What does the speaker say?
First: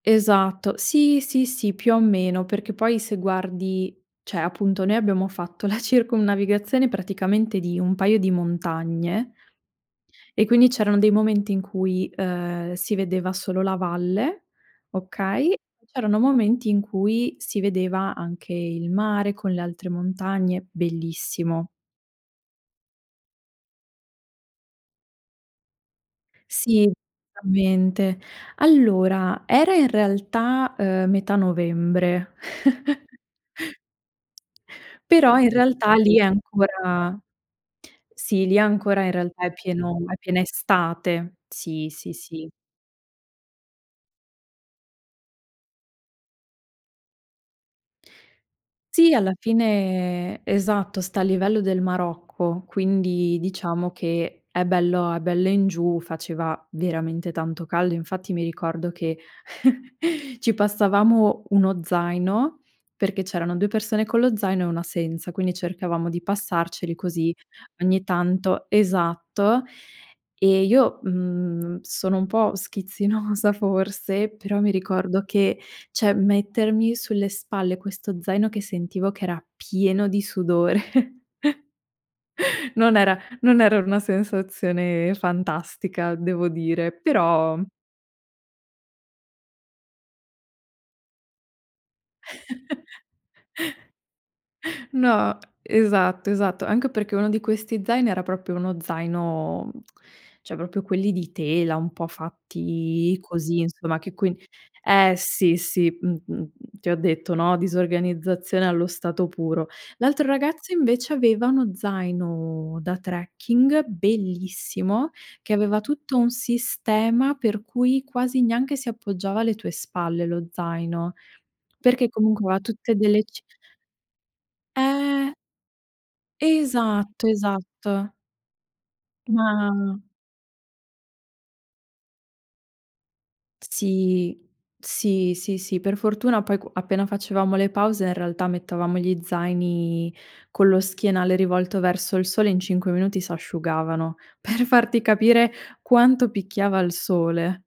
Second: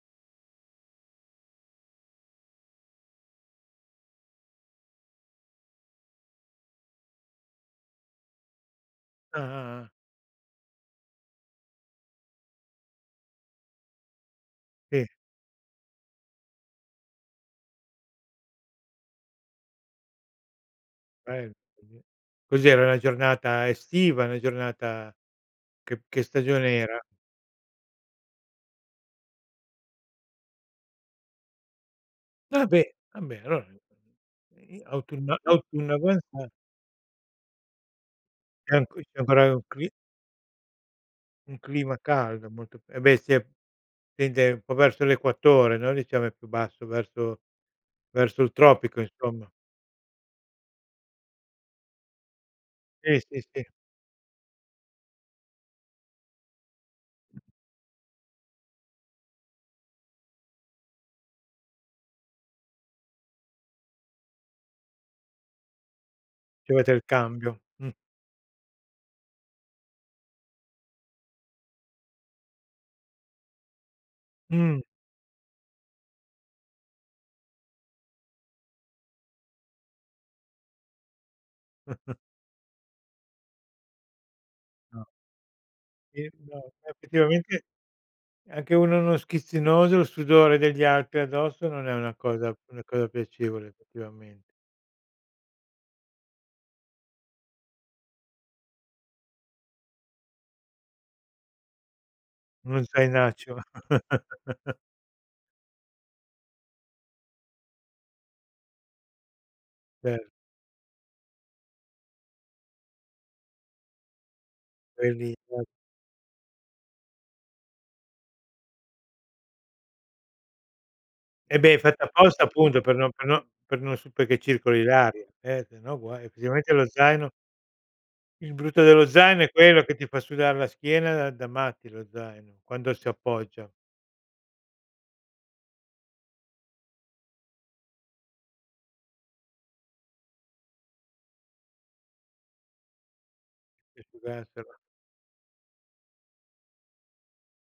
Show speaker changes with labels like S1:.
S1: Esatto. Sì, sì, sì, più o meno. Perché poi se guardi, cioè appunto noi abbiamo fatto la circumnavigazione praticamente di un paio di montagne
S2: Ah, ah, ah.
S1: e quindi c'erano dei momenti in cui, uhm, si vedeva solo la valle,
S2: E
S1: okay, c'erano momenti in cui si vedeva anche il mare con le altre montagne,
S2: [unintelligible]
S1: bellissimo.
S2: cos'era una giornata estiva, una giornata che che stagione
S1: Sì,
S2: era?
S1: veramente. Allora era in realtà, ehm, metà novembre.
S2: Vabbè, vabbè allora in i i autunno
S1: Però in
S2: autunno
S1: realtà lì è
S2: avanza
S1: ancora sì, lì
S2: È anco
S1: ancora in
S2: c'è
S1: realtà
S2: ancora
S1: è
S2: un cli
S1: pieno è piena estate.
S2: un
S1: Sì,
S2: clima
S1: sì, sì.
S2: caldo molto eh beh si e tende un po' verso l'equatore, no, diciamo è più basso verso verso il tropico
S1: Sì, alla
S2: insomma.
S1: fine esatto, sta a livello del Marocco,
S2: Eh
S1: quindi
S2: sì, sì.
S1: diciamo che è bello è bello in giù, faceva veramente tanto caldo. Infatti mi ricordo che ci passavamo 1 zaino perché c'erano 2 persone con lo zaino e 1 senza, quindi cercavamo di
S2: C'avete
S1: passarceli
S2: il
S1: così
S2: cambio, mh.
S1: ogni tanto esatto, e io, mhmm, sono un po' schizzinosa forse, però mi
S2: Mh.
S1: ricordo che cioè, mettermi sulle spalle questo zaino che sentivo che era pieno di sudore non era non era una
S2: Ah.
S1: sensazione fantastica,
S2: Eh
S1: devo
S2: no,
S1: dire, però
S2: effettivamente anche uno uno schizzinoso, il sudore degli atri addosso non è una cosa una cosa piacevole effettivamente.
S1: No, esatto, esatto. Anche perché uno di questi zaini era proprio uno zaino cioè proprio quelli di tela, un po'
S2: Uno
S1: fatti
S2: zainaccio.
S1: così insomma, che quin eh sì, sì, mh-mh, ti ho detto, no, disorganizzazione allo stato puro.
S2: Ver
S1: L'altro ragazzo invece aveva uno zaino da trekking bellissimo,
S2: Quelli
S1: che
S2: poi.
S1: aveva tutto un sistema per cui quasi neanche si appoggiava alle tue spalle lo zaino,
S2: Eh beh, è fatta
S1: perché
S2: apposta
S1: comunque aveva
S2: appunto
S1: tutte
S2: per non
S1: delle
S2: per
S1: ci
S2: non per non su perché circoli l'aria,
S1: Eh.
S2: eh sennò guai effettivamente lo
S1: Esatto,
S2: zaino
S1: esatto.
S2: Il brutto dello zaino è quello, che
S1: Ma
S2: ti fa sudar la schiena da da matti lo zaino, quando si appoggia.
S1: Sì, sì, sì, sì per fortuna poi q appena facevamo le pause in realtà mettevamo gli zaini con lo schienale rivolto verso il sole, in 5 minuti
S2: Si
S1: s'asciugavano, per
S2: asciugassero.
S1: farti capire quanto picchiava il sole.